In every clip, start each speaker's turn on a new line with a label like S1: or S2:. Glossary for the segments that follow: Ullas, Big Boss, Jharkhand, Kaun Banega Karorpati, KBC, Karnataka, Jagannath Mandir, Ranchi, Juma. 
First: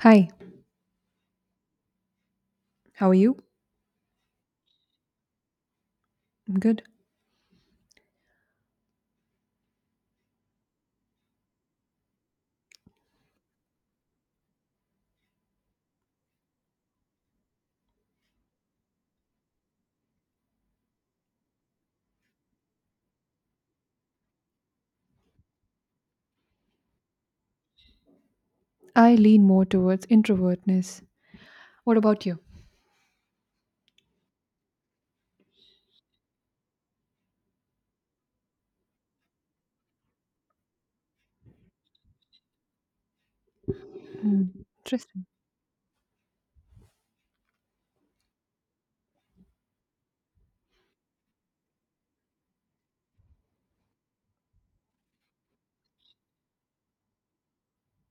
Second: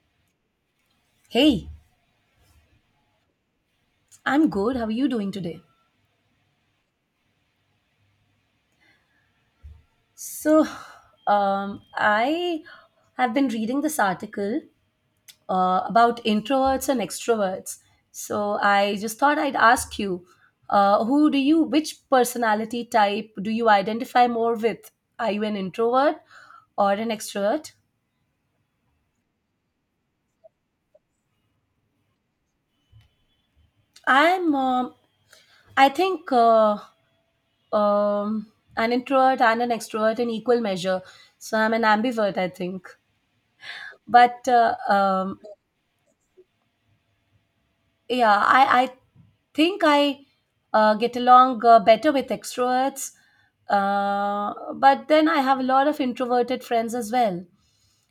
S1: Hi,
S2: Hey,
S1: how are you?
S2: I'm good. How are you doing today?
S1: I'm good.
S2: So, I have been reading this article about introverts and extroverts. So I just thought I'd ask you, which personality type do you identify more with? Are you an introvert or an extrovert?
S1: I lean more towards introvertness. What about you?
S2: I'm, I think, um, an introvert and an extrovert in equal measure. So I'm an ambivert, I think. But
S1: Hmm. Interesting.
S2: yeah, I think I get along better with extroverts, but then I have a lot of introverted friends as well.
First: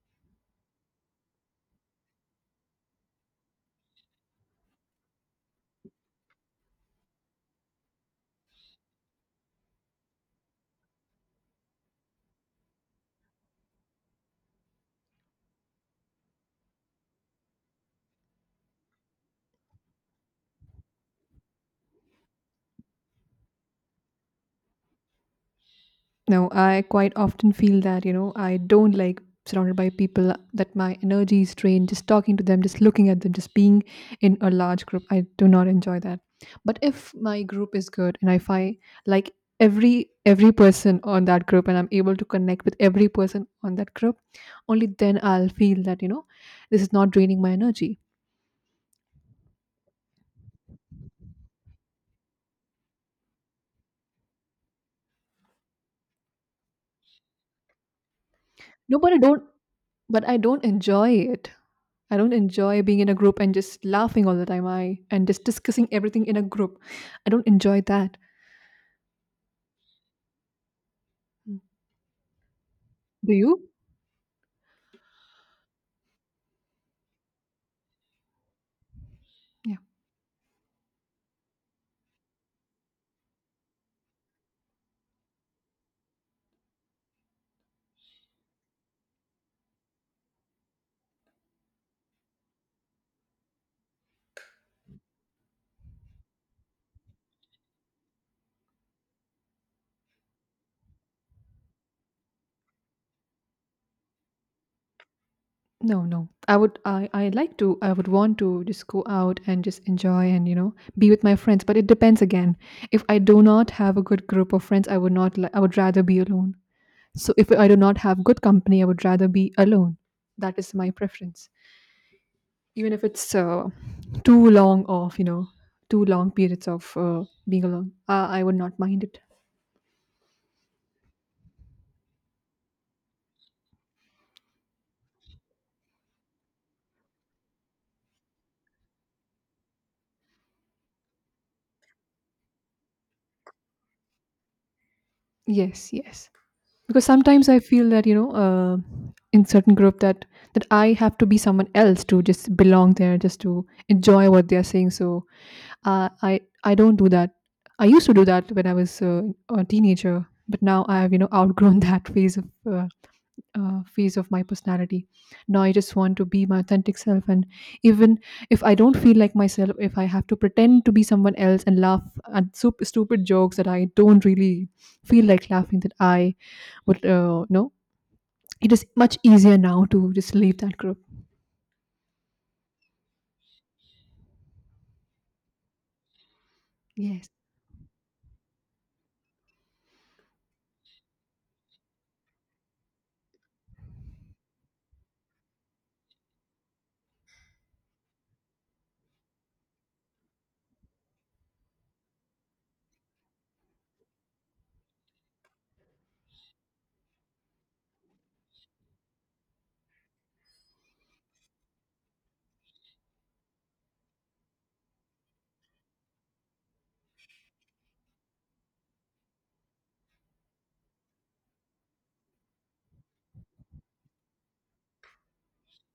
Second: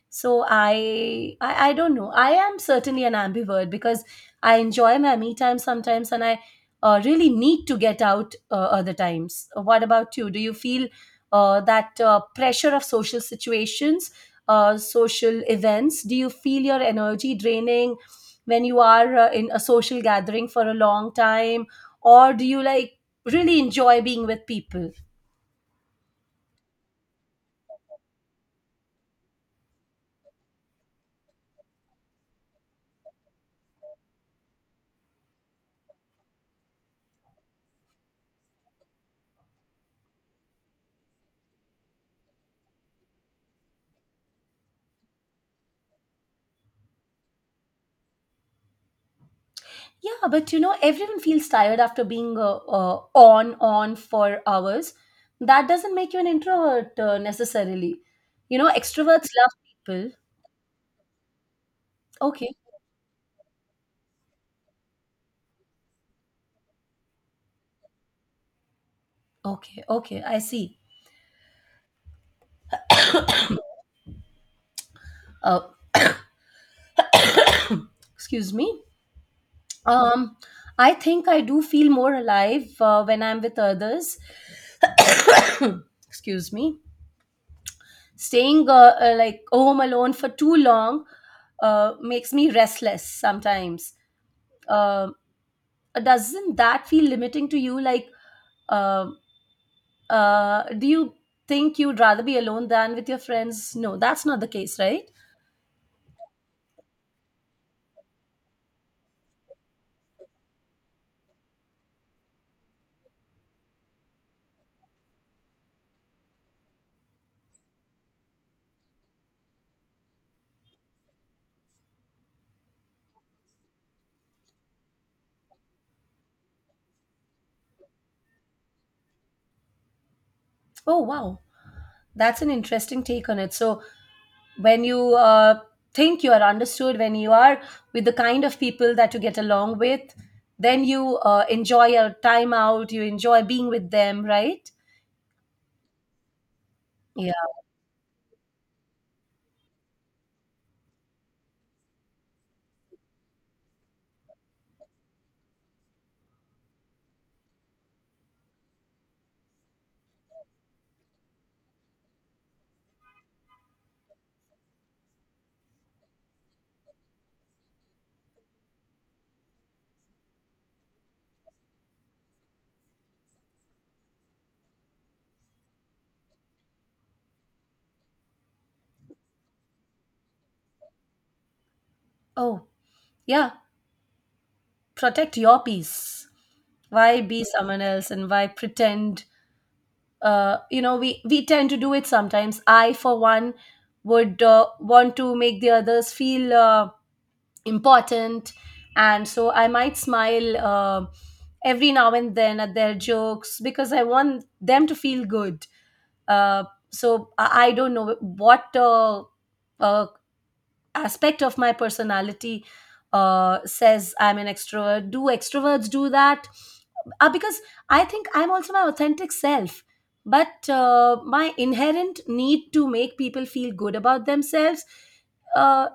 S2: So I don't know. I am certainly an ambivert because I enjoy my me time sometimes, and I really need to get out other times. What about you? Do you feel that pressure of social situations, social events? Do you feel your energy draining when you are in a social gathering for a long time, or do you like really enjoy being with people?
S1: No, I quite often feel that, I don't like surrounded by people that my energy is drained just talking to them, just looking at them, just being in a large group. I do not enjoy that. But if my group is good and if I like every person on that group and I'm able to connect with every person on that group, only then I'll feel that, this is not draining my energy.
S2: Yeah, but you know everyone feels tired after being on for hours. That doesn't make you an introvert necessarily. You know,
S1: No,
S2: extroverts love people.
S1: but I don't enjoy it. I don't
S2: Okay.
S1: enjoy being in a group and just laughing all the time. I and just discussing everything in a group. I don't enjoy that.
S2: Okay, okay, I see.
S1: Mm. Do you?
S2: uh, excuse me.
S1: Yeah.
S2: um I think I do feel more alive when I'm with others. Excuse me. Staying like home alone for too long makes me restless sometimes. Uh, doesn't that feel limiting to you? Like, uh, do you think you'd rather be alone than with your friends? No, that's not the case, right?
S1: No, no. I would want to just go out and just enjoy and be with my friends, but it depends again. If I do not have a good group of friends, I would rather be alone. So if I do not have good company, I would rather be alone. That is my preference. Even if it's too long too long periods of being alone, I would not mind it.
S2: Oh, wow. That's an interesting take on it. So, when you think you are understood, when you are with the kind of people that you get along with, then you enjoy your time out, you enjoy being with them, right?
S1: Yes, yes. Because
S2: Yeah.
S1: sometimes I feel that, in certain group that I have to be someone else to just belong there, just to enjoy what they are saying. So I don't do that. I used to do that when I was a teenager, but now I have outgrown that phase of my personality. Now I just want to be my authentic self, and even if I don't feel like myself, if I have to pretend to be someone else and laugh at stupid jokes that I don't really feel like laughing, that I would, you it is much easier now to just leave that group.
S2: Oh. Yeah, protect your peace. Why
S1: Yes.
S2: be someone else and why pretend? We tend to do it sometimes. I, for one, would want to make the others feel important, and so I might smile every now and then at their jokes because I want them to feel good. Uh, so I don't know what uh, aspect of my personality says I'm an extrovert. Do extroverts do that? Because I think I'm also my authentic self. But my inherent need to make people feel good about themselves uh,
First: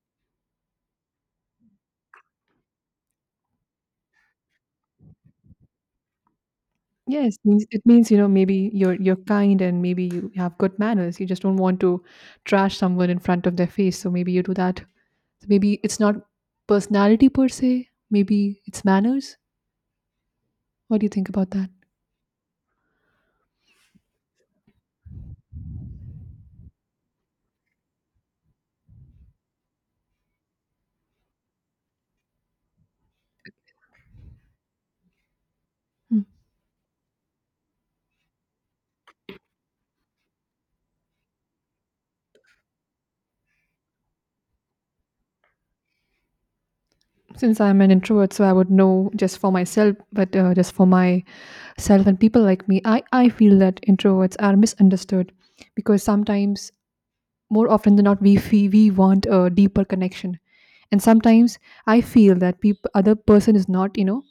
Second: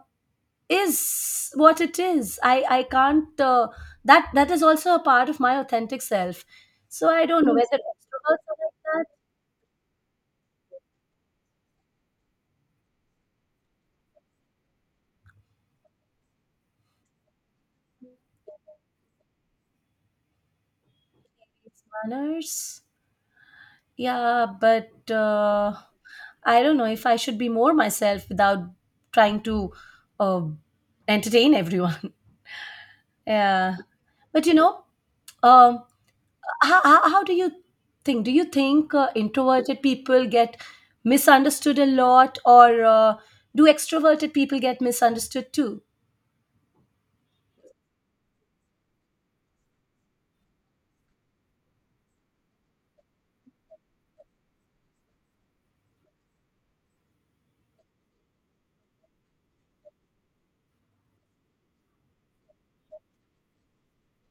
S2: is what it is. I can't, that is also a part of my authentic self. So I
S1: Yes,
S2: don't know whether
S1: means it means
S2: extroverts are
S1: maybe
S2: like
S1: you're
S2: that.
S1: you're kind and maybe you have good manners. You just don't want to trash someone in front of their face. So maybe you do that. So maybe it's not personality per se. Maybe it's manners. What do you think about that?
S2: These manners. Yeah, but I don't know if I should be more myself without trying to uh, entertain everyone. Yeah. But you know, um,
S1: Mm.
S2: how do you think? Do you think introverted people get misunderstood a lot, or do extroverted people get misunderstood too?
S1: Since I'm an introvert, so I would know just for myself, but just for myself and people like me, I feel that introverts are misunderstood because sometimes, more often than not, we feel we want a deeper connection, and sometimes I feel that peop other person is not,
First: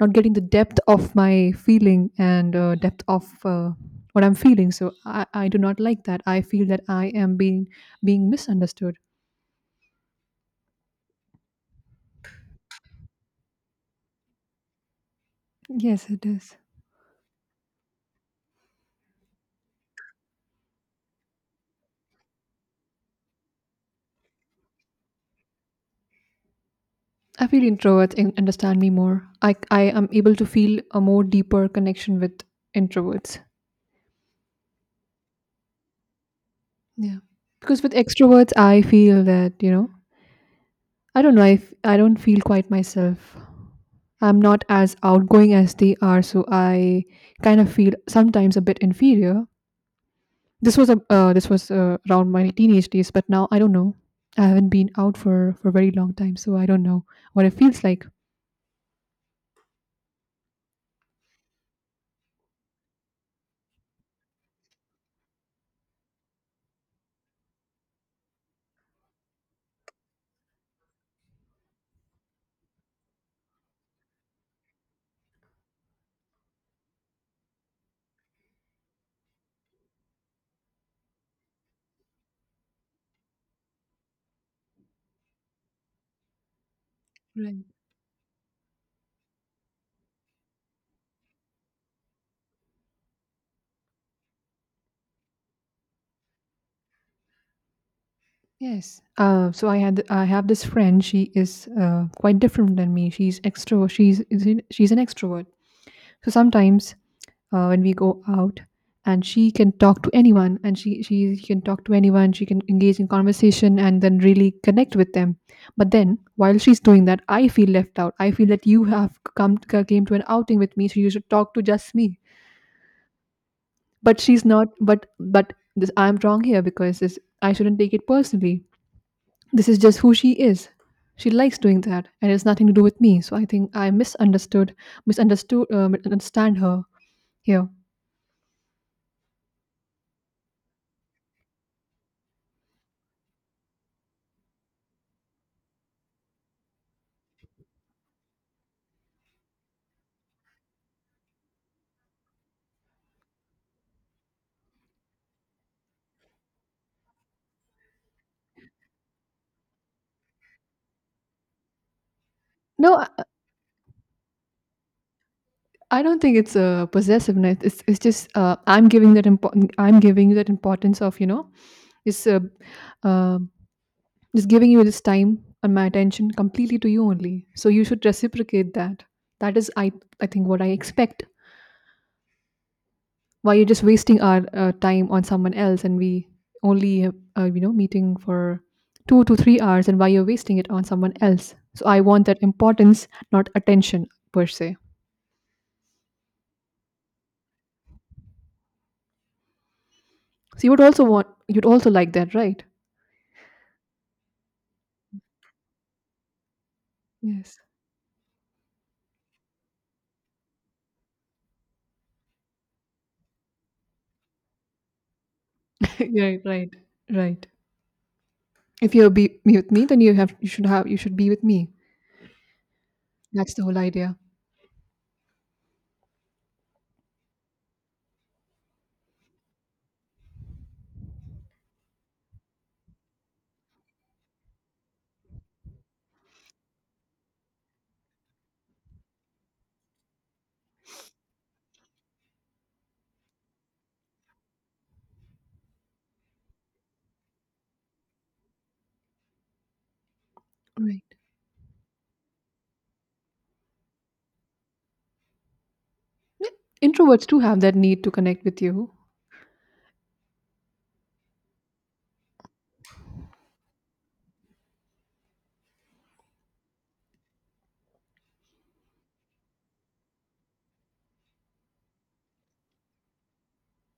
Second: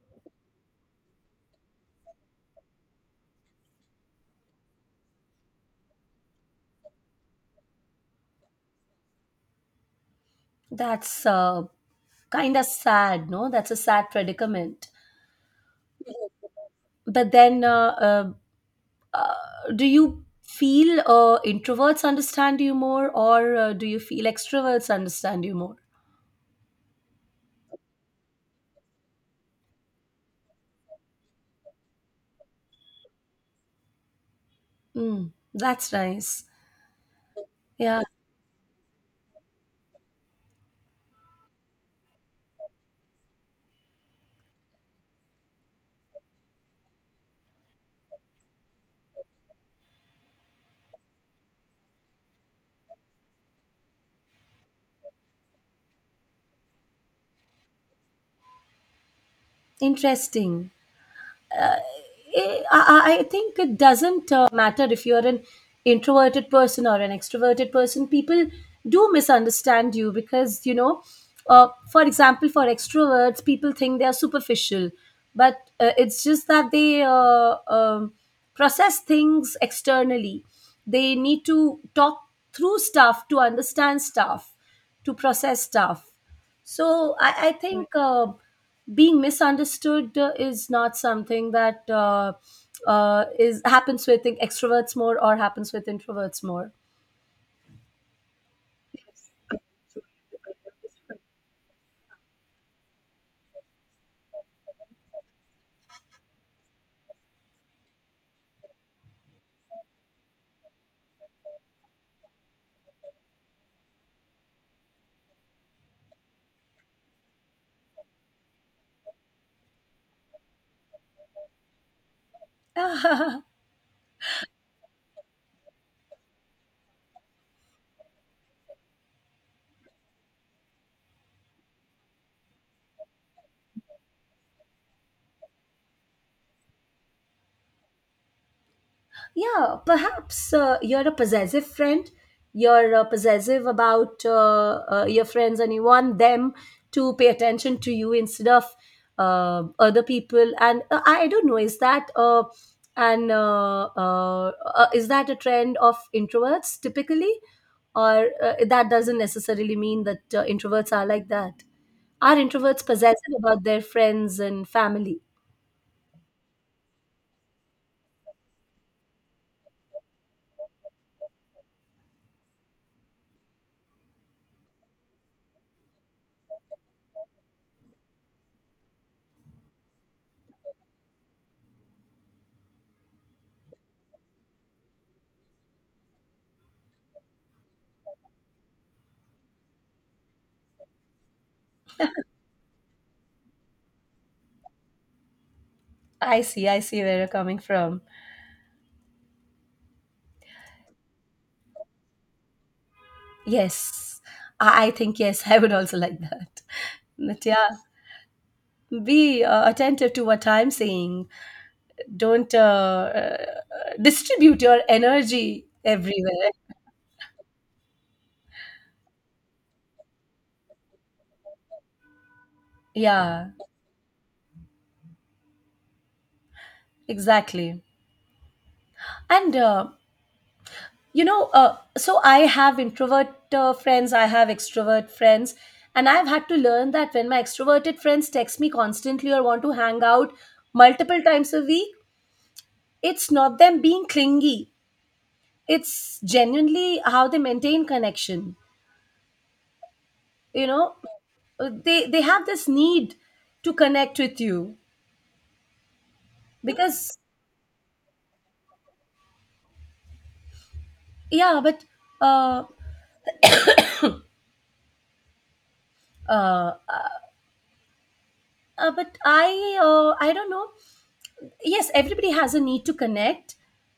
S1: not getting the depth of my feeling and depth of what I'm feeling. So I do not like that. I feel that I am being misunderstood.
S2: That's kind of sad, no? That's a sad predicament.
S1: Yes, it is.
S2: But then, do you feel introverts understand you more or do you feel extroverts understand you more?
S1: I feel introverts understand me more. I am able to feel a more deeper connection with introverts.
S2: Mm, that's nice.
S1: Yeah. Because with
S2: Yeah.
S1: extroverts I feel that, I don't know, I don't feel quite myself. I'm not as outgoing as they are, so I kind of feel sometimes a bit inferior. This was around my teenage days, but now I don't know. I haven't been out for a very long time, so I don't know what it feels like.
S2: Interesting. I think it doesn't matter if you're an introverted person or an extroverted person. People do misunderstand you because, you know, for example, for extroverts, people think they are superficial, but it's just that they process things externally. They need to talk through stuff to understand stuff, to process stuff. So I
S1: Right.
S2: think being misunderstood is not something that is happens with extroverts more or happens with introverts more.
S1: Yes. So I have this friend. She is quite different than me. She's extrovert. She's an extrovert. So sometimes when we go out, and she can talk to anyone. She can engage in conversation and then really connect with them. But then while she's doing that, I feel left out. I feel that you have come came to an outing with me, so you should talk to just me. But she's not. But this I'm wrong here because this I shouldn't take it personally. This is just who she is. She likes doing that, and it's nothing to do with me. So I think I misunderstood misunderstood understand her here.
S2: Yeah, perhaps you're a possessive friend. You're possessive about your friends and you want them to pay attention to you instead of other people. And I don't know, is that. And is that a trend of introverts typically, or that doesn't necessarily mean that introverts are like that? Are introverts
S1: No,
S2: possessive
S1: i,
S2: about their friends and family?
S1: I don't think it's possessiveness. It's just I'm giving that important I'm giving you that importance of you know it's uh, just giving you this time and my attention completely to you only, so you should reciprocate that. That is I think what I expect. Why you're just wasting our time on someone else, and we only meeting for 2 to 3 hours, and why you're wasting it on someone else? So I want that importance, not attention per se.
S2: I see, I see where you're coming from.
S1: So you'd also like that, right?
S2: Yes, I think yes, I would also like that. But
S1: Yes.
S2: yeah, be attentive to what I'm saying. Don't distribute your energy
S1: Right,
S2: everywhere.
S1: right, right. If you'll be me with me, then you have you should be with me.
S2: Yeah,
S1: That's the whole idea.
S2: exactly. And you know, so I have introvert friends, I have extrovert friends, and I've had to learn that when my extroverted friends text me constantly or want to hang out multiple times a week, it's not them being clingy. It's genuinely how they maintain connection, you know.
S1: Right.
S2: They have this need to connect with you
S1: Yeah,
S2: because
S1: introverts do have that need to connect with you.
S2: yeah, but uh uh, uh but i I don't know. Yes, everybody has a need to connect,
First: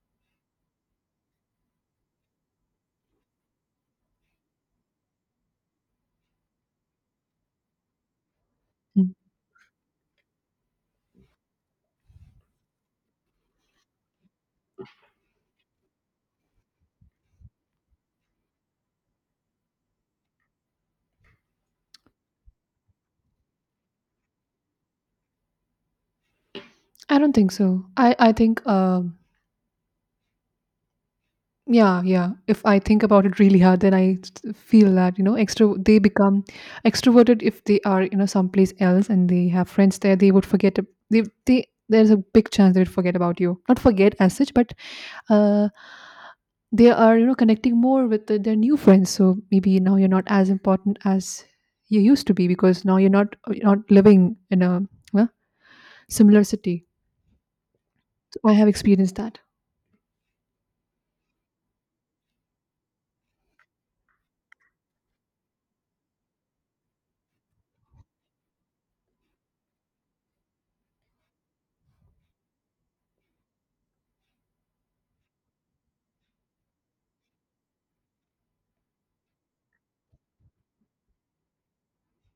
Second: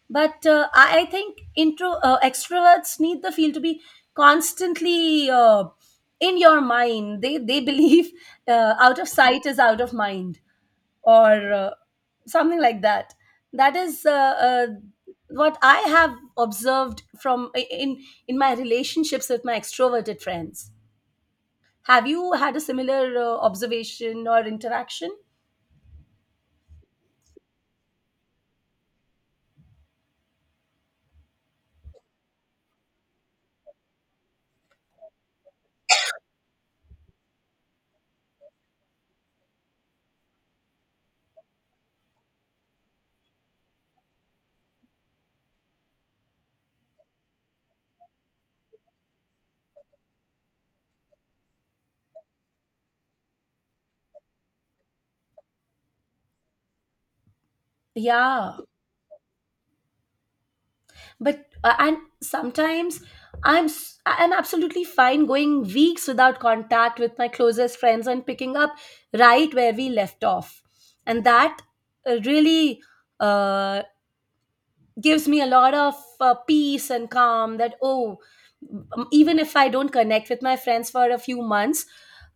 S2: but I think intro extroverts need the field to be constantly in your mind. They believe out of
S1: Mm.
S2: sight is out of mind, or something like that. That is uh, what I have observed from in my relationships with my extroverted friends. Have you had a similar observation or interaction?
S1: I don't think so. I think yeah, yeah. If I think about it really hard, then I feel that, extro they become extroverted if they are, someplace else and they have friends there, they would forget ab- they there's a big chance they would forget about you. Not forget as such, but uh they are, connecting more with their new friends. So maybe now you're not as important as you used to be because now you're not living in a uh, similar city. So I
S2: Yeah,
S1: have experienced that.
S2: but and sometimes I'm absolutely fine going weeks without contact with my closest friends and picking up right where we left off, and that really uh, gives me a lot of peace and calm that, oh, even if I don't connect with my friends for a few months,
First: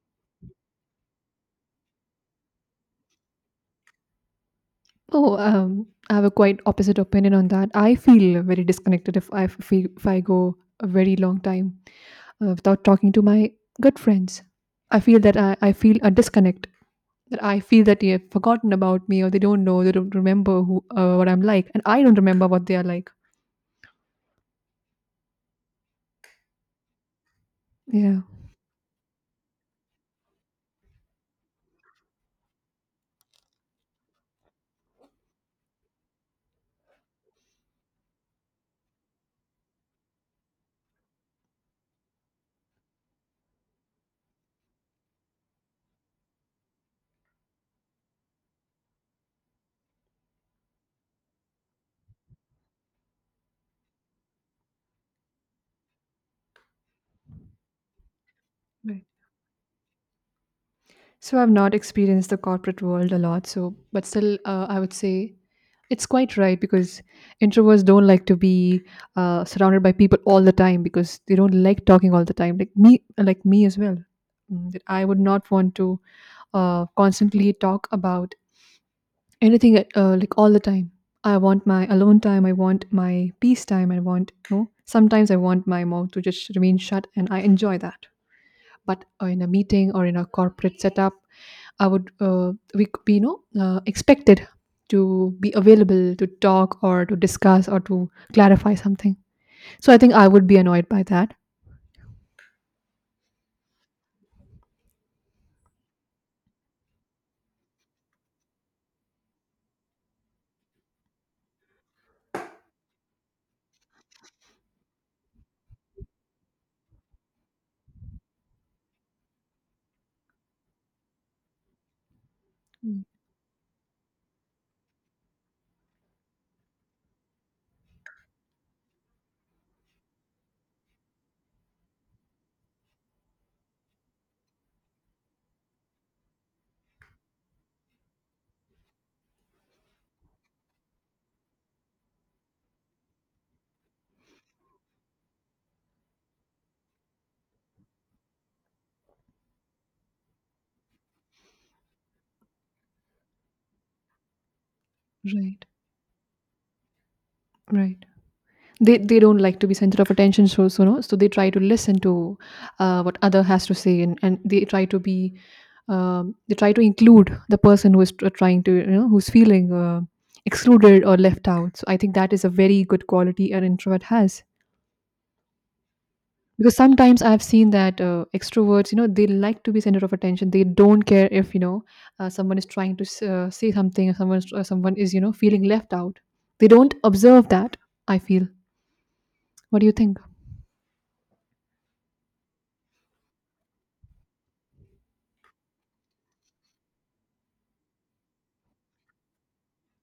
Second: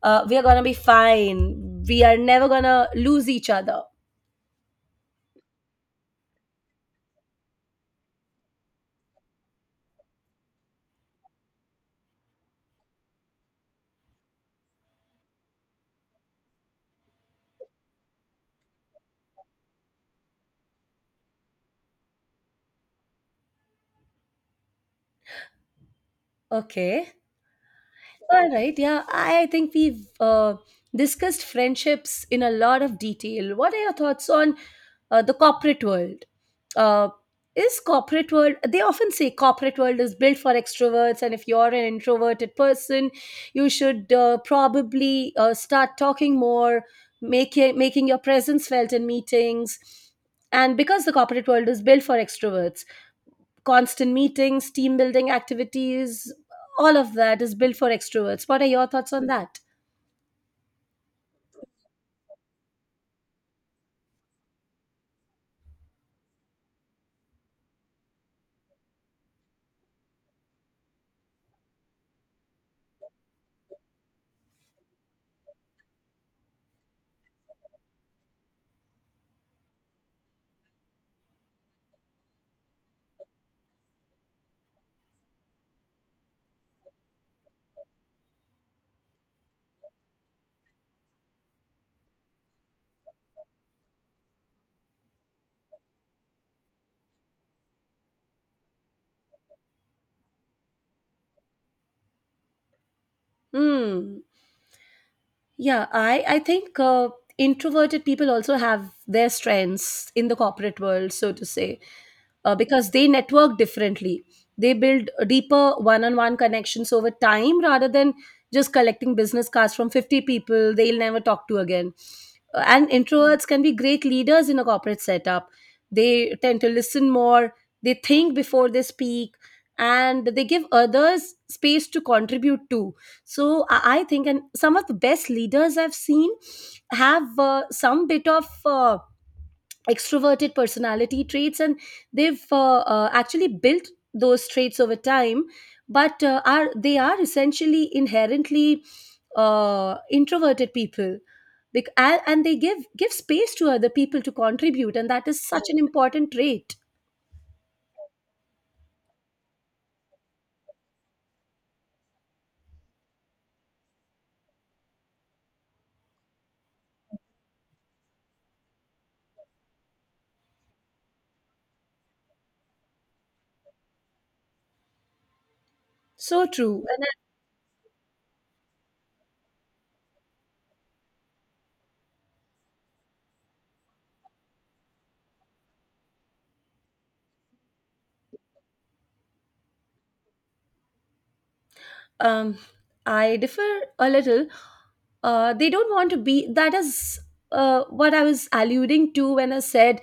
S2: we are going to be fine, we are never going to lose each other.
S1: Oh, I have a quite opposite opinion on that. I feel very disconnected if I go a very long time without talking to my good friends. I feel that I feel a disconnect. That I feel that they have forgotten about me, or they don't know, they don't remember who what I'm like, and I don't remember what they are like.
S2: Okay.
S1: Yeah.
S2: All right. Yeah, I think we've discussed friendships in a lot of detail. What are your thoughts on the corporate world? Uh, is corporate world, they often say corporate world is built for extroverts, and if you're an introverted person you should probably start talking more, making your presence felt in meetings, and because the corporate world is built for extroverts, constant meetings, team building activities, all of that is built for extroverts. What are your
S1: Right.
S2: thoughts on that?
S1: So I've not experienced the corporate world a lot. So, but still, I would say it's quite right because introverts don't like to be surrounded by people all the time because they don't like talking all the time. Like me as well. That I would not want to constantly talk about anything like all the time. I want my alone time. I want my peace time. I want. Sometimes I want my mouth to just remain shut, and I enjoy that. But in a meeting or in a corporate setup, I would we could be expected to be available to talk or to discuss or to clarify something. So I think I would be annoyed by that.
S2: Hmm. Yeah, I think introverted people also have their strengths in the corporate world, so to say, because they network differently. They build deeper one-on-one connections over time rather than just collecting business cards from 50 people they'll never talk to again. And
S1: Mm.
S2: introverts can be great leaders in a corporate setup. They tend to listen more, they think before they speak, and they give others space to contribute to. So I think, and some of the best leaders I've seen have some bit of uh, extroverted personality traits, and they've actually built those traits over time, but are they are essentially inherently introverted people. And they give space to other people to contribute, and that is such
S1: Right,
S2: an important trait.
S1: right. They don't like to be center of attention, so so no, so they try to listen to what other has to say, and they try to include the person who is trying to who's feeling excluded or left out. So I think that is a very good quality an introvert has.
S2: So
S1: Because
S2: true, and
S1: sometimes I've seen that extroverts, they like to be center of attention. They don't care if, someone is trying to say something or someone is, feeling left out. They don't observe that, I feel. What do you think?
S2: um, I differ a little. They don't want to be, that is what I was alluding to when I said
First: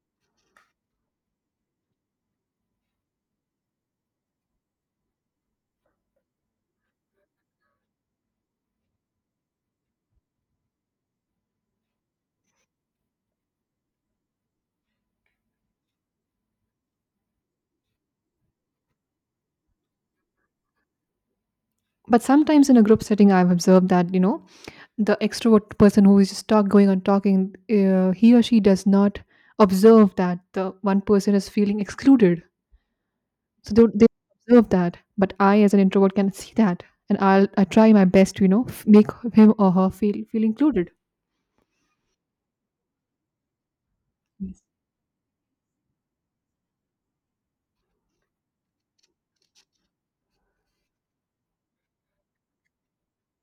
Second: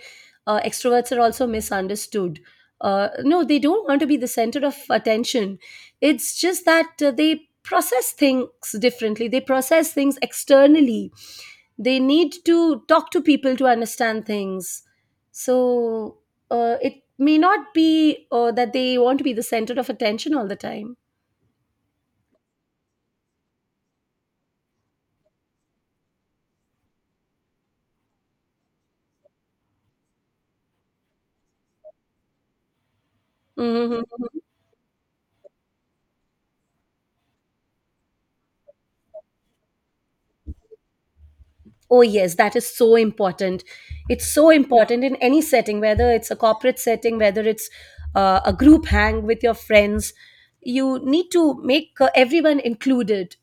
S2: extroverts are also misunderstood. No, they don't want to be the center of attention. It's just that they process things differently, they process things externally, they need to talk to people to understand things. So it may not be that they want to be the center of attention all the time.
S1: But sometimes in a group setting, I've observed that, the extrovert person who is just talk going on talking, he or she does not observe that the one person is feeling excluded. So
S2: Mhm.
S1: they observe that, but I, as an introvert, can see that, and I try my best to make him or her feel included,
S2: Oh, yes, that is so important. It's so important in any setting, whether it's a corporate setting, whether it's a group hang with your friends. You need to make everyone included.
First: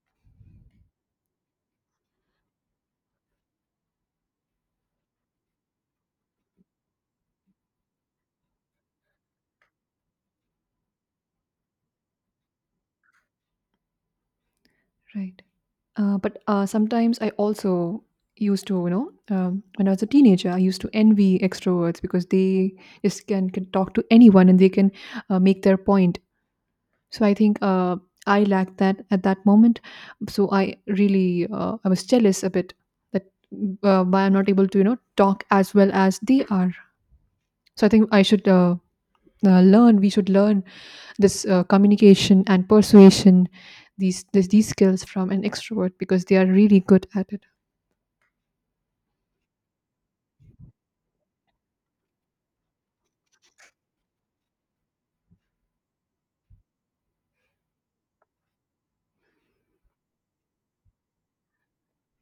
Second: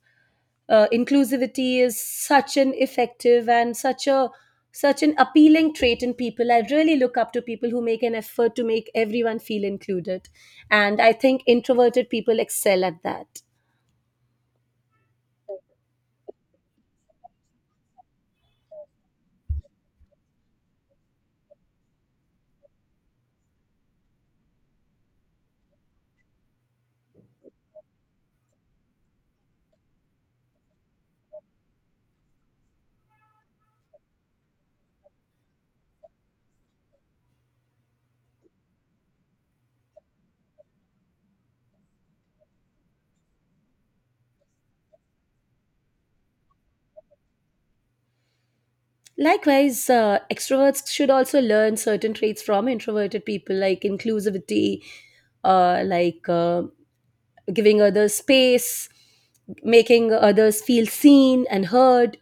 S2: Inclusivity is such an effective and such an appealing trait in people. I really look up to people who make an effort to make everyone feel included, and I think introverted people excel at that.
S1: right? But sometimes I also used to you know when I was a teenager, I used to envy extroverts because they just can talk to anyone and they can make their point. So I think, I lacked that at that moment, so I was jealous a bit that why I'm not able to talk as well as they are. So I think I should learn we should learn this communication and persuasion these skills from an extrovert because they are really good at it.
S2: Likewise, extroverts should also learn certain traits from introverted people, like inclusivity, like giving others space, making others feel seen and heard.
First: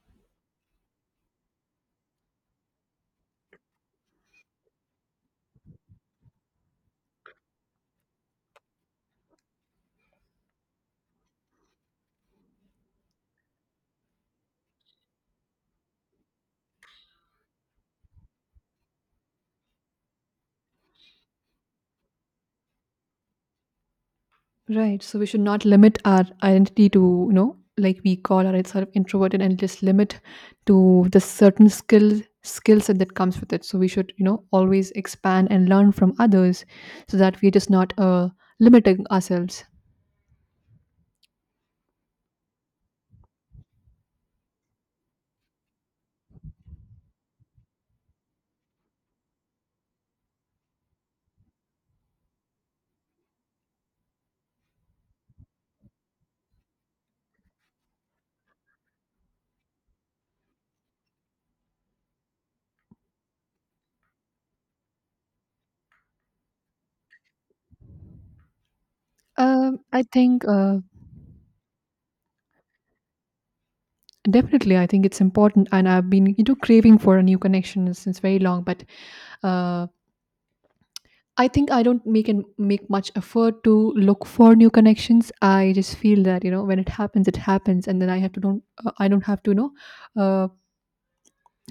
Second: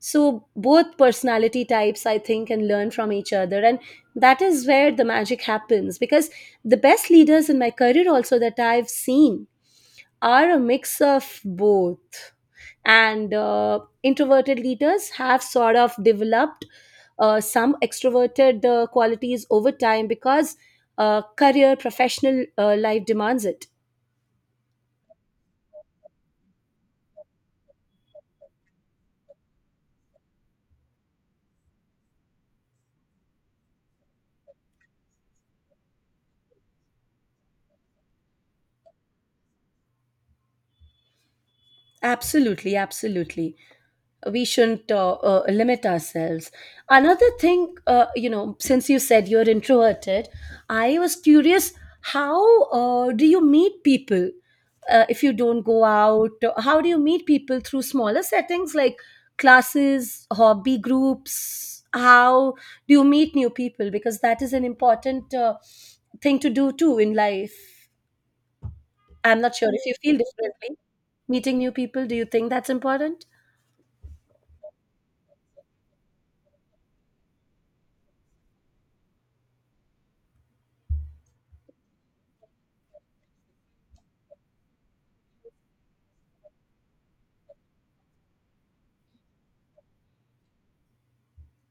S2: So, both personality types, I think, can learn from each other. And that is where the magic happens, because the best leaders in my career, also, that I've seen, are a mix of both, and introverted leaders have sort of developed some extroverted qualities over time, because career professional life demands it.
S1: Right, so we should not limit our identity to, like, we call ourselves sort of introverted and just limit to the certain skill set that comes with it. So we should, always expand and learn from others so that we're just not limiting ourselves.
S2: Absolutely, absolutely. We shouldn't limit ourselves. Another thing, you know, since you said you're introverted, I was curious how do you meet people if you don't go out? How do you meet people through smaller settings like classes, hobby groups? How do you meet new people? Because that is an important thing to do too in life. I'm not sure if you
S1: I
S2: feel
S1: think
S2: differently. Meeting new people, do you think that's important?
S1: Definitely, I think it's important, and I've been, craving for a new connection since very long. But uh, I think I don't make much effort to look for new connections. I just feel that you know when it happens, and then I don't have to uh,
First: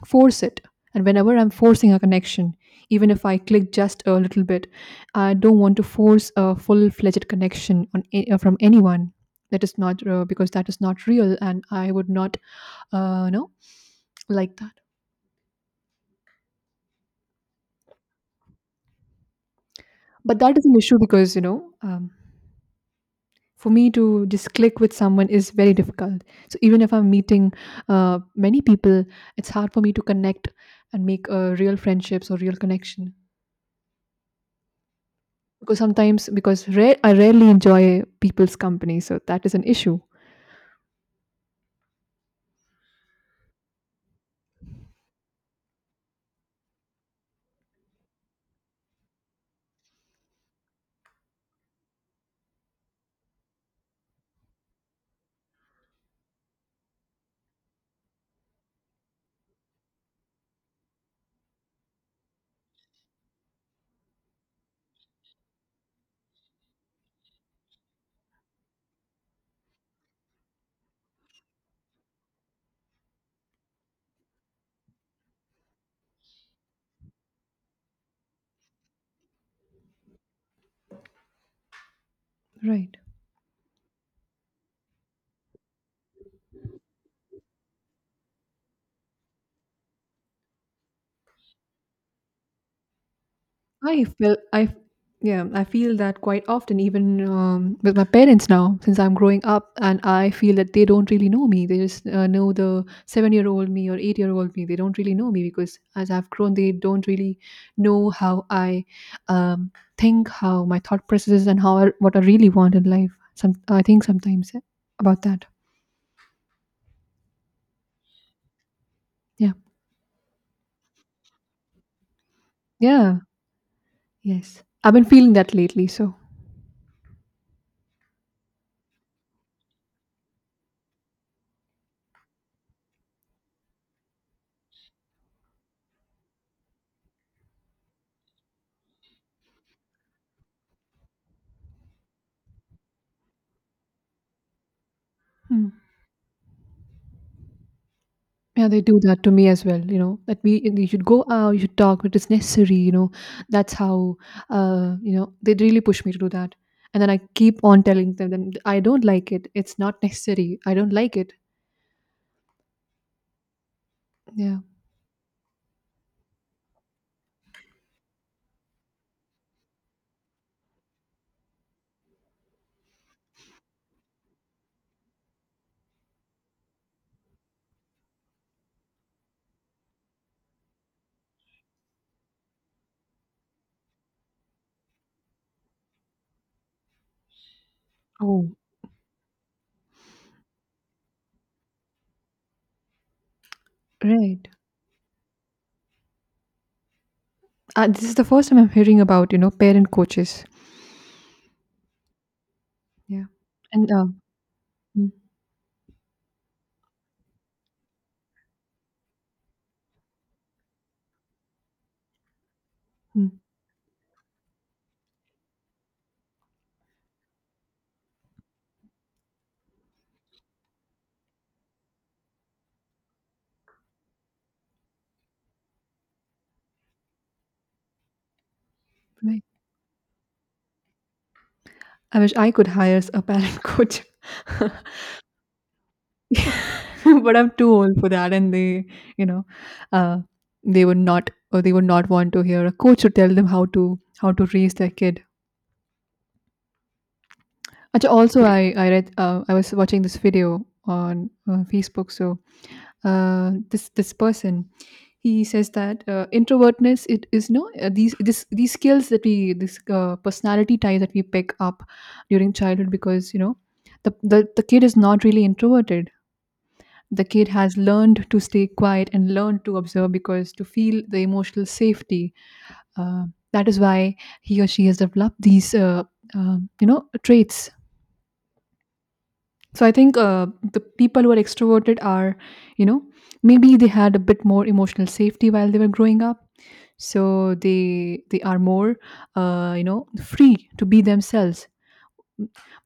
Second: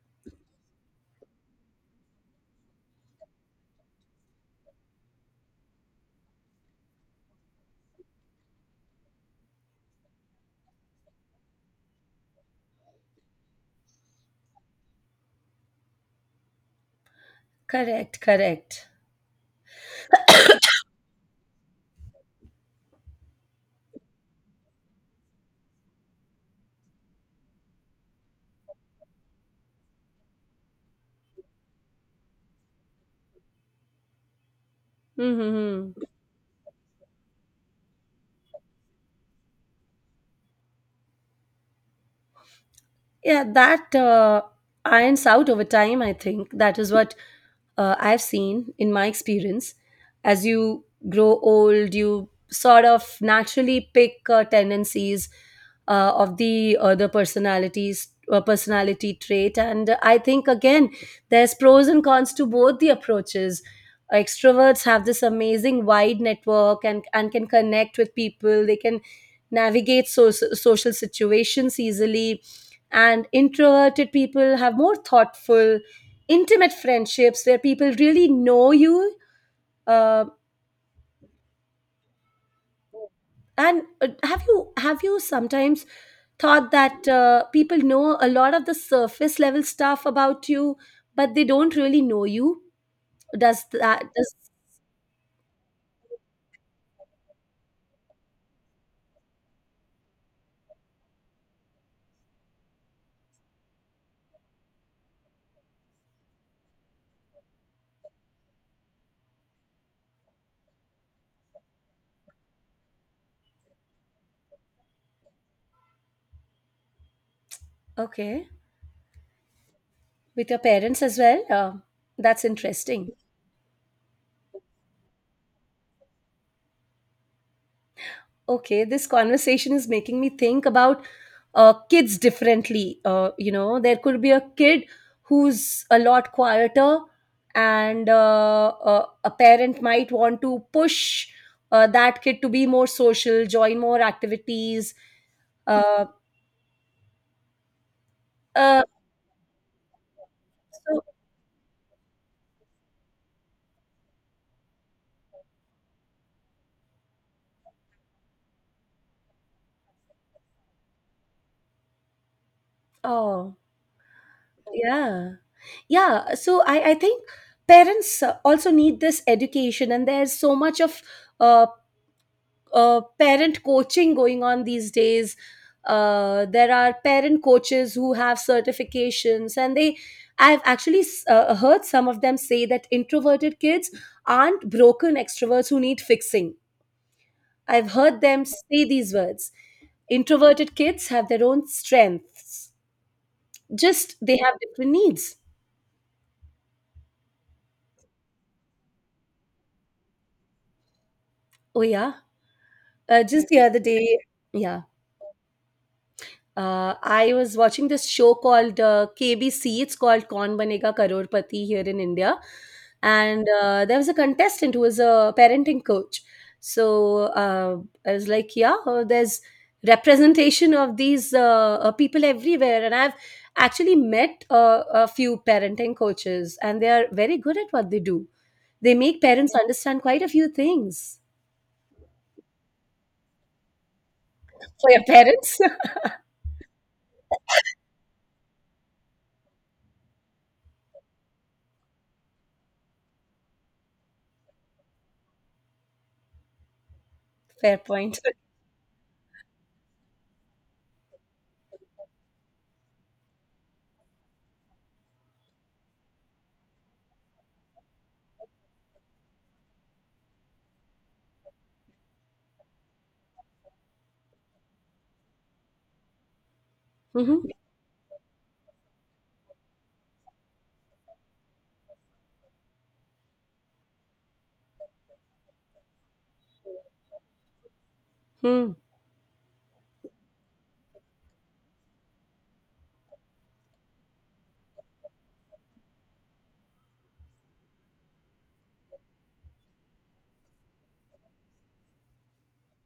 S1: force it. And whenever I'm forcing a connection, even if I click just a little bit, I don't want to force a full fledged connection from anyone. That is not Because that is not real, and I would not uh, you know like
S2: Correct, correct.
S1: but that is an issue because um, for me to just click with someone is very difficult. So even if I'm meeting many people, it's hard for me to connect and make real friendships or real connection, because
S2: Mm-hmm. Hmm.
S1: I rarely enjoy people's company. So that is an issue.
S2: Yeah, that irons out over time, I think. That is what I've seen in my experience. As you grow old, you sort of naturally pick tendencies of the other personalities. Personality trait, and I think again there's pros and cons to both the approaches. Extroverts have this amazing wide network and can connect with people. They can navigate social situations easily, and introverted people have more thoughtful intimate friendships where people really know you. Uh,
S1: Right.
S2: and Have you sometimes thought that people know a lot of the surface level stuff about you, but they don't really know you? does that
S1: I
S2: does
S1: felt I, yeah, I feel that quite often, even with my parents now, since I'm growing up, and I feel that they don't really know me. They just know the seven-year-old me or eight-year-old me. They don't really know me because as I've grown, they don't really know how I think, how my thought processes, and what I really want in life. Some I think sometimes, yeah, about that.
S2: Okay,
S1: Yeah,
S2: with your parents as well, that's interesting.
S1: yeah, yes. I've been feeling that lately. So.
S2: Okay, this conversation is making me think about kids differently. Uh, you know, there could be a kid who's a lot quieter, and a parent might want to push that kid to be more social, join more activities.
S1: Hmm.
S2: uh,
S1: Yeah, they
S2: uh,
S1: do that to me as well. You know that we you
S2: so,
S1: should go out, you should talk, but it is necessary. You know that's how, you know, they really push me to do that, and then I keep on telling them then I don't like it. It's not necessary. I don't like it.
S2: oh,
S1: Yeah.
S2: yeah. I think parents also need this education, and there's so much of uh, parent coaching going on these days. There are parent coaches who have certifications, and they I've actually heard some of them say that introverted kids aren't broken extroverts who need fixing. I've heard them
S1: Oh,
S2: say these words. Introverted kids have their own strengths, just they
S1: right.
S2: have different needs.
S1: This is the first time I'm hearing about you know parent coaches.
S2: Oh, yeah.
S1: Yeah.
S2: Just the other
S1: And
S2: day, yeah.
S1: mm,
S2: I was watching this show called KBC. It's called Kaun Banega Karorpati here in India,
S1: mm,
S2: and there was a contestant who was a parenting coach. So, I was like, yeah, there's representation of these people everywhere, and I've actually met a few parenting coaches, and they are very good at what they do. They make
S1: right.
S2: parents understand quite a few things.
S1: I wish I could hire a parent coach.
S2: For your parents,
S1: But I'm too old for that, and they, you know, uh, they would not or they would not want to hear a coach to tell them how to raise their kid.
S2: fair
S1: Actually,
S2: point.
S1: also I read, I was watching this video on Facebook. So uh, this person, he says that introvertness, it is no these this these skills that we this personality type that we pick up during childhood, because you know the kid is not really introverted. The kid
S2: Mhm.
S1: has learned to stay quiet and learned to observe because to feel the emotional safety. uh, that is why he or she has developed these you know traits.
S2: Hmm.
S1: So I think the people who are extroverted are, you know, maybe they had a bit more emotional safety while they were growing up, so they are more, you know, free to be themselves.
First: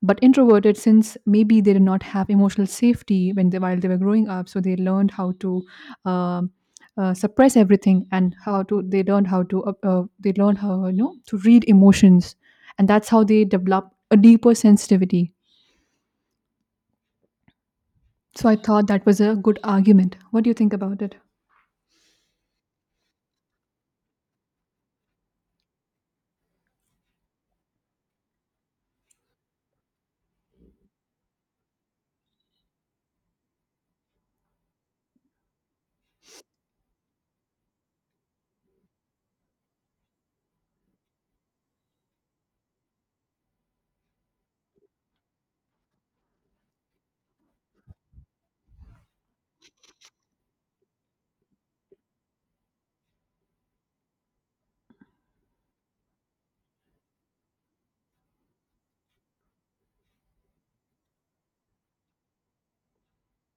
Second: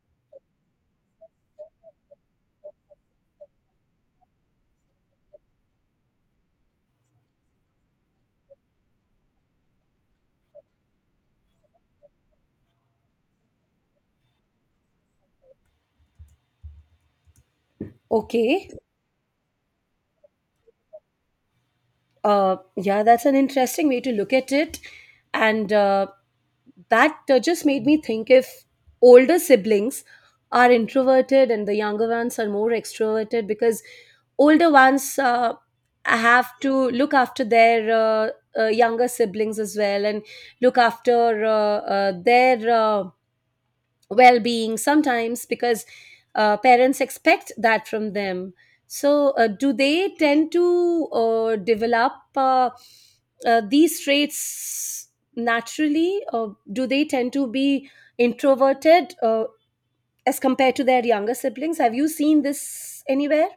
S1: But introverted, since maybe they did not have emotional safety when they, while they were growing up, so they learned how to uh, suppress everything, and how to they learned how to they learned how, you know, to read emotions, and that's how they develop a deeper sensitivity. So I
S2: Okay.
S1: thought that was a good argument. What do you think about it?
S2: Yeah, that's an interesting way to look at it. And that just made me think if older siblings are introverted and the younger ones are more extroverted because older ones have to look after their younger siblings as well and look after their well being sometimes because parents expect that from them. So, do they tend to develop these traits naturally, or do they tend to be introverted as compared to their younger siblings? Have you seen this anywhere?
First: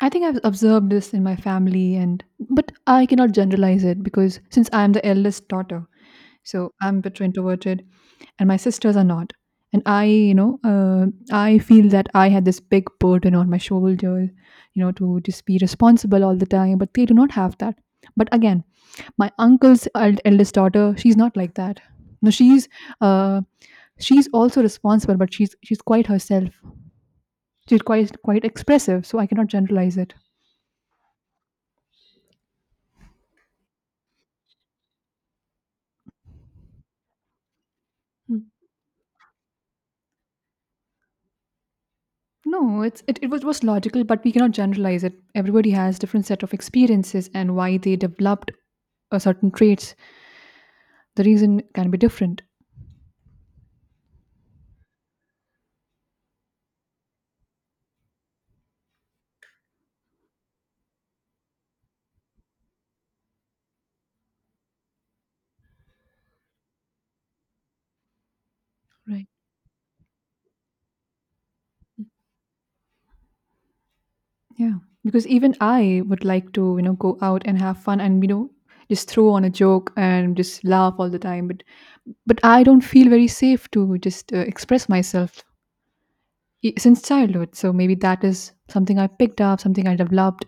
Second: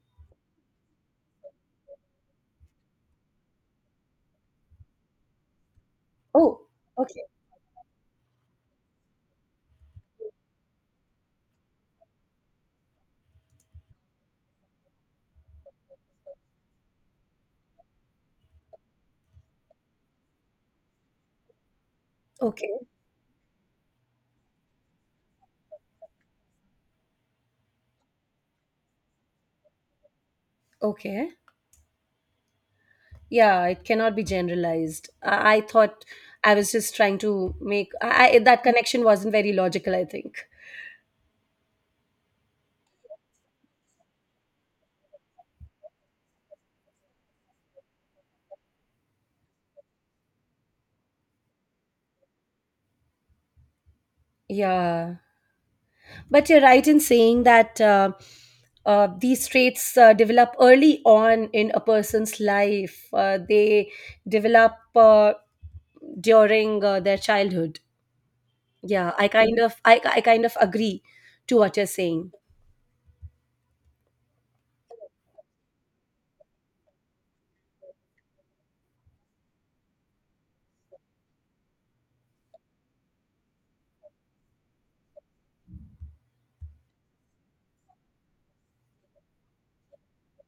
S1: I think I've observed this in my family, and but I cannot generalize it, because since I am the eldest daughter,
S2: Oh,
S1: so I'm a bit
S2: okay,
S1: introverted, and my sisters are not. And I, you know, I feel that I had this big burden on my shoulders, you know, to just be responsible all the time, but they do not have that. But again, my uncle's eldest daughter, she's not like that. No,
S2: okay,
S1: uh, she's also responsible, but she's quite herself. She's quite expressive, so I cannot generalize it.
S2: okay. Yeah, it cannot be generalized. I thought I was just trying to make that connection wasn't very logical, I think.
S1: No, it was logical, but we cannot generalize it. Everybody has different set of experiences and why they developed a certain traits. The reason can be different.
S2: Yeah, but you're right in saying that these traits develop early on in a person's life. They develop during their childhood. Yeah,
S1: Right.
S2: I kind of I kind of agree to what you're saying.
S1: Yeah. Because even I would like to, you know, go out and have fun, and you know, just throw on a joke and just laugh all the time. But I don't feel very safe to just express myself since childhood. So maybe that is something I picked up, something I developed.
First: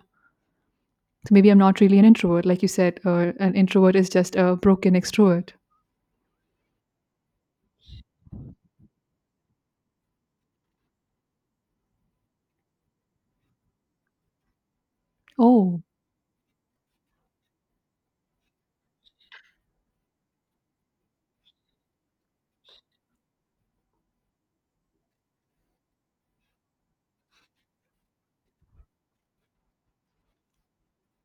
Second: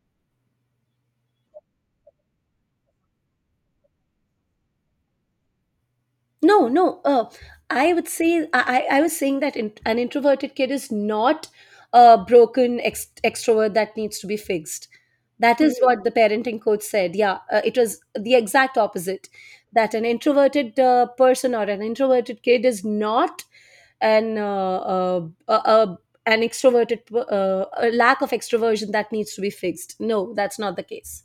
S1: So maybe I'm not really an introvert, like you said. An introvert is just a broken extrovert.
S2: No, no. I would say I was saying that in, an introverted kid is not a broken extrovert that needs to be fixed. That is
S1: Oh,
S2: what the parenting coach said. Yeah, it was the exact opposite. That an introverted person or an introverted kid is not an an extroverted a lack of extroversion that needs to be fixed. No, that's not the case.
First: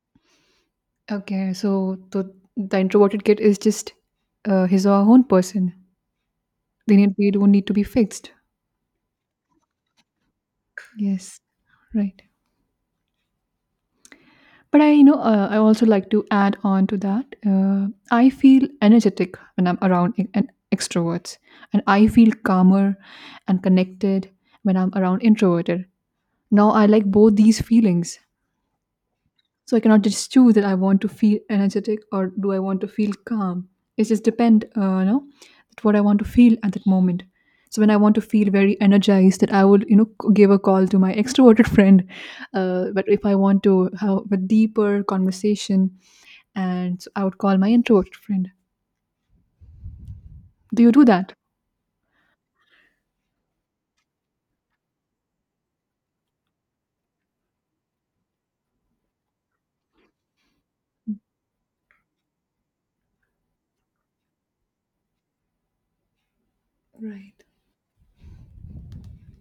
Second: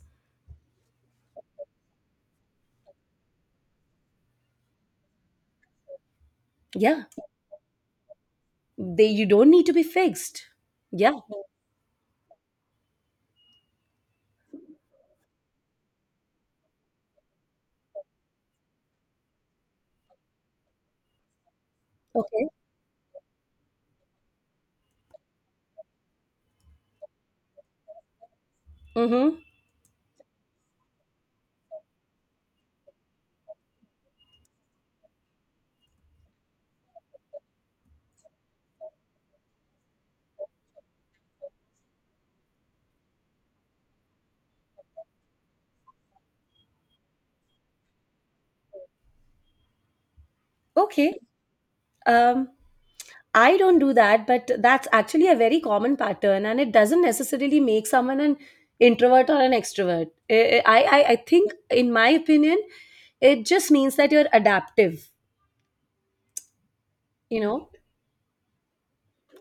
S1: okay. So the introverted kid is just, his or her own person.
S2: Yeah,
S1: They don't need to be fixed.
S2: they you don't need to be fixed. Yeah.
S1: Yes, right. But I, you know, I also like to add on to that. I feel energetic when I'm around e- an extroverts, and I feel
S2: Okay.
S1: calmer and connected when I'm around introverted. Now I like both these feelings.
S2: Mm-hmm.
S1: So I cannot just choose that I want to feel energetic, or do I want to feel calm. It just depend, you know, that what I want to feel at that moment. So when I want to feel very energized, that I would, you know, give a call to my extroverted friend. But if I want to have a deeper conversation, and so I would call my introverted friend. Do you do
S2: Okay.
S1: that?
S2: Um, I don't do that, but that's actually a very common pattern, and it doesn't necessarily make someone an introvert or an extrovert. I think, in my opinion, it just means that you're adaptive, you
S1: Right.
S2: know,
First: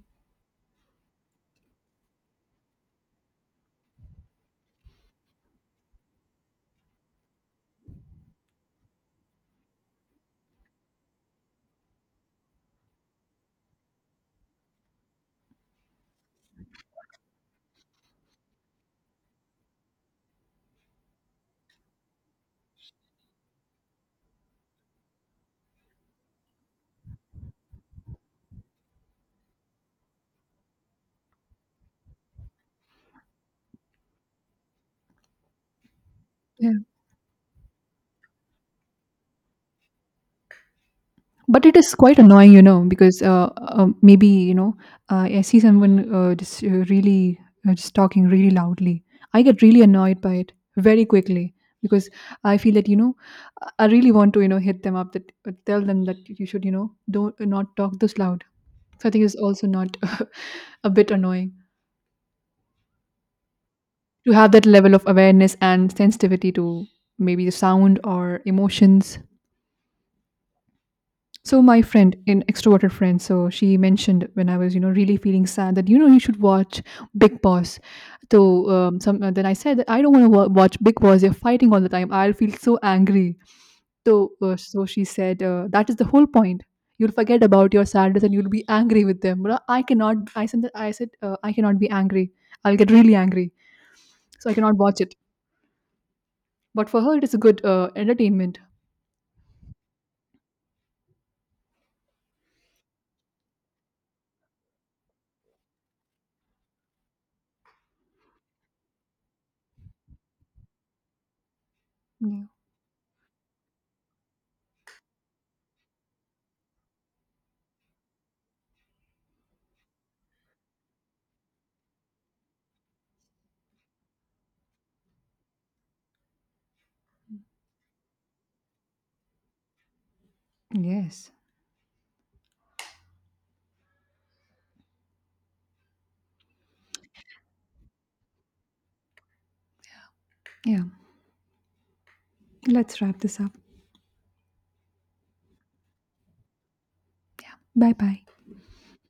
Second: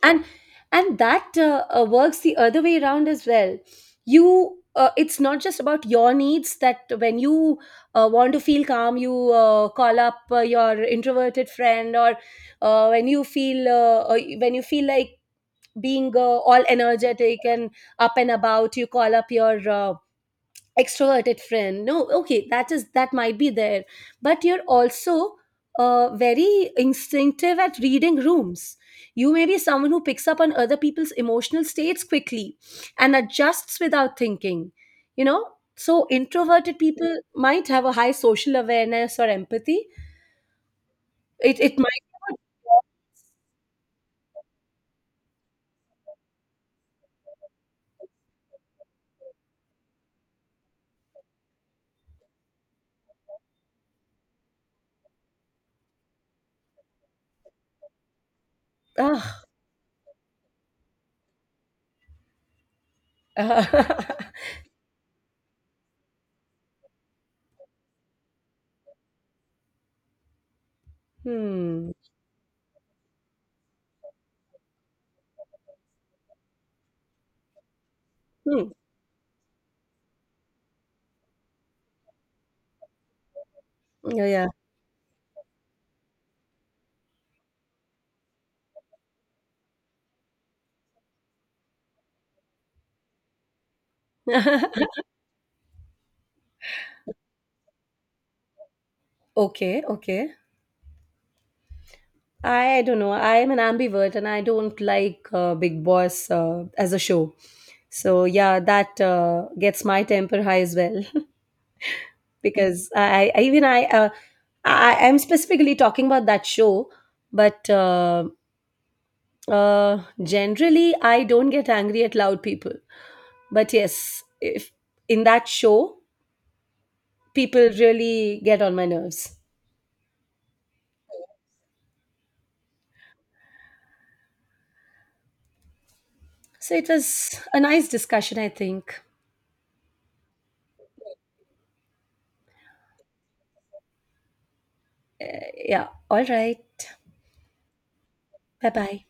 S2: and that works the other way around as well. You, it's not just about your needs that when you want to feel calm, you call up your introverted friend, or when you feel like being all energetic and up and about, you call up your extroverted friend. No, okay, that is that might be there, but you're also very instinctive at reading rooms. You may be someone who picks up on other people's emotional states quickly and adjusts without thinking, you know. So
S1: Yeah,
S2: introverted people might have a high social awareness or empathy. it,
S1: but it
S2: it
S1: is
S2: might.
S1: quite annoying, you know, because maybe you know, I see someone, just really, just talking really loudly, I get really annoyed by it very quickly, because I feel that, you know, I really want to, you know, hit them up that, tell them that you should, you know, don't not talk this loud. So I think
S2: Ah.
S1: it's also not a bit annoying to have that level of awareness and sensitivity to maybe the sound or emotions. So my
S2: Hmm.
S1: friend, an extroverted friend, so she mentioned when I was, you know, really feeling sad that you know you should watch Big Boss. So
S2: Hmm.
S1: some then I said that I don't want to watch Big Boss. They're fighting all the time. I'll feel so angry.
S2: Yeah,
S1: So
S2: yeah.
S1: so she said, that is the whole point. You'll forget about your sadness and you'll be angry with them. But I cannot. I said, I cannot be angry. I'll get really angry. So I cannot watch it. But for her, it is a good entertainment.
S2: Okay, okay. I don't know. I am an ambivert, and I don't like Big Boss as a show. So yeah, that gets my temper high as well
S1: Yeah.
S2: because I even I am specifically talking about that show, but uh, generally, I don't get angry at loud people. But yes, if in that show, people really get on my nerves.
S1: Yes.
S2: So it was a nice discussion, I think.
S1: Yeah. Let's wrap this up.
S2: Yeah. All right.
S1: Bye bye.
S2: Bye bye.